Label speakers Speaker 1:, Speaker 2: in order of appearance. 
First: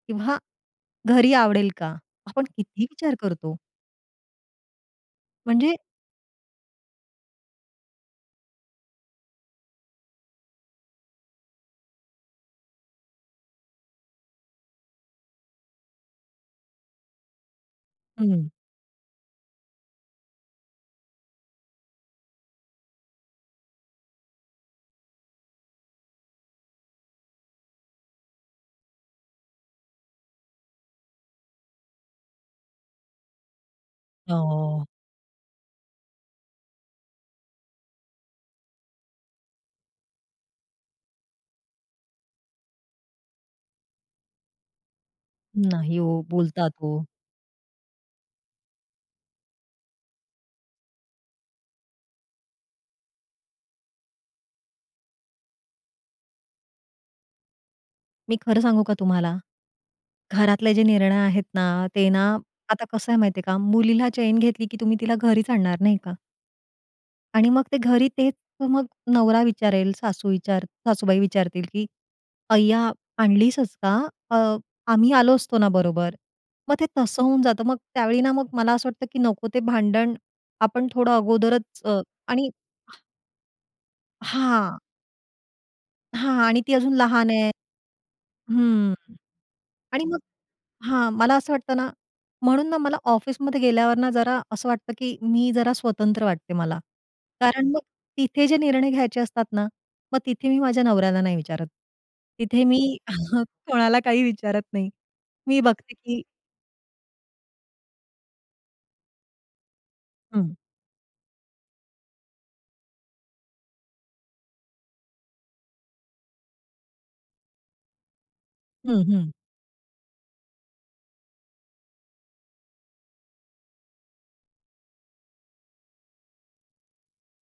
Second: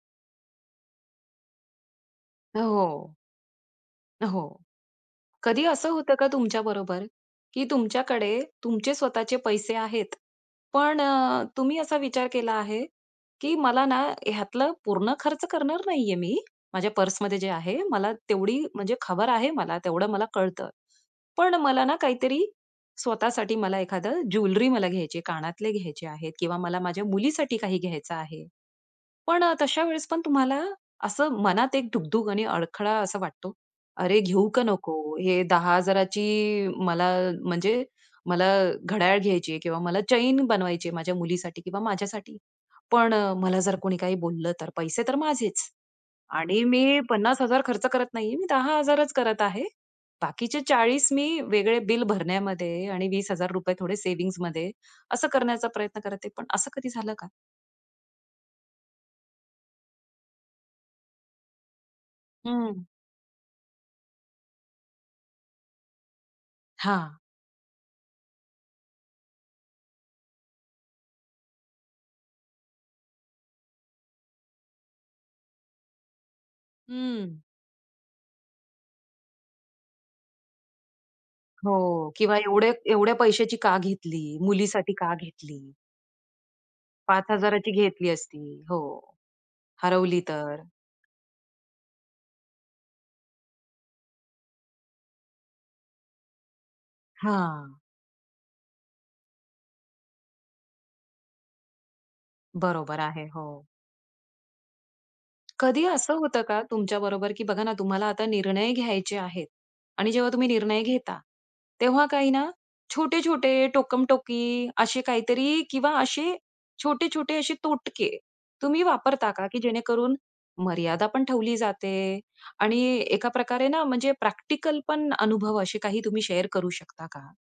Speaker 1: किंवा घरी आवडेल का? आपण किती
Speaker 2: हो.
Speaker 1: विचार करतो.
Speaker 2: हो. कधी
Speaker 1: म्हणजे
Speaker 2: असं होतं का तुमच्याबरोबर? की तुमच्याकडे तुमचे स्वतःचे पैसे आहेत. पण अ, तुम्ही असा विचार केला आहे, की मला ना ह्यातलं पूर्ण खर्च करणार नाही आहे मी, माझ्या पर्समध्ये जे आहे, मला
Speaker 1: हं.
Speaker 2: तेवढी म्हणजे खबर आहे मला. तेवढं मला कळतं. पण मला ना काहीतरी स्वतःसाठी मला एखादं ज्वेलरी मला घ्यायची आहे, कानातले घ्यायचे आहेत किंवा मला माझ्या मुलीसाठी काही घ्यायचं आहे. पण अ, तशावेळेस पण तुम्हाला असं मनात एक धुग-धुग आणि अडखळा असा वाटतो. "अरे घेऊ का
Speaker 1: हो.
Speaker 2: नको? हे 10,000ची मला म्हणजे मला घड्याळ घ्यायची आहे किंवा मला चेन बनवायची आहे माझ्या मुलीसाठी किंवा माझ्यासाठी" पण अ, मला जर कोणी काही बोललं तर पैसे तर माझेच.
Speaker 1: नाही हो,
Speaker 2: आणि
Speaker 1: बोलतात
Speaker 2: मी
Speaker 1: हो.
Speaker 2: 50,000 खर्च करत नाही आहे. मी 10 हजारच करत आहे. बाकीचे 40 मी वेगळे बिल भरण्यामध्ये आणि ₹20,000 थोडे सेव्हिंग्जमध्ये असं करण्याचा प्रयत्न करते. पण असं कधी झालं का?
Speaker 1: मी खरं सांगू का तुम्हाला? घरातले जे निर्णय आहेत ना? ते ना
Speaker 2: हं.
Speaker 1: आता कसं आहे माहितीये का? मुलीला चेन घेतली की तुम्ही तिला घरीच आणणार नाही का?
Speaker 2: हां.
Speaker 1: आणि मग ते घरी तेच मग नवरा विचारेल, सासू विचार सासूबाई विचारतील की "अय्या, आणलीसच का? अ, आम्ही आलो असतो ना बरोबर." मग ते तसं होऊन
Speaker 2: हं.
Speaker 1: जातं. मग त्यावेळी ना, मग मला असं वाटतं की नको ते भांडण. आपण थोडं अगोदरच अ,
Speaker 2: हो. किंवा
Speaker 1: आणि
Speaker 2: एवढे एवढ्या पैशाची का घेतली?
Speaker 1: हां.
Speaker 2: मुलीसाठी का घेतली?
Speaker 1: हां. आणि ती अजून
Speaker 2: पाच
Speaker 1: लहान आहे
Speaker 2: हजाराची घेतली असती हो.
Speaker 1: हं, आणि मग
Speaker 2: हरवली तर?
Speaker 1: हां, मला असं वाटतं ना म्हणून ना मला ऑफिसमध्ये गेल्यावर ना जरा असं वाटतं, की मी जरा स्वतंत्र वाटते मला. कारण
Speaker 2: हां.
Speaker 1: मग तिथे जे निर्णय घ्यायचे असतात ना, मग तिथे मी माझ्या नवऱ्याला नाही विचारत. तिथे मी
Speaker 2: बरोबर आहे,
Speaker 1: मग
Speaker 2: हो.
Speaker 1: कोणाला काही विचारत नाही. मी
Speaker 2: कधी
Speaker 1: बघते
Speaker 2: असं
Speaker 1: की
Speaker 2: होतं का तुमच्याबरोबर की बघा ना तुम्हाला आता निर्णय घ्यायचे आहेत आणि जेव्हा तुम्ही
Speaker 1: हं.
Speaker 2: निर्णय घेता, तेव्हा काही ना छोटे-छोटे टोकमटोकी, असे काहीतरी किंवा असे छोटे-छोटे असे तोटके, तुम्ही
Speaker 1: हं, हं.
Speaker 2: वापरता का? की जेणेकरून मर्यादा पण ठेवली जाते आणि एकाप्रकारे ना म्हणजे प्रॅक्टिकल पण अनुभव असे काही तुम्ही शेअर करू शकता का?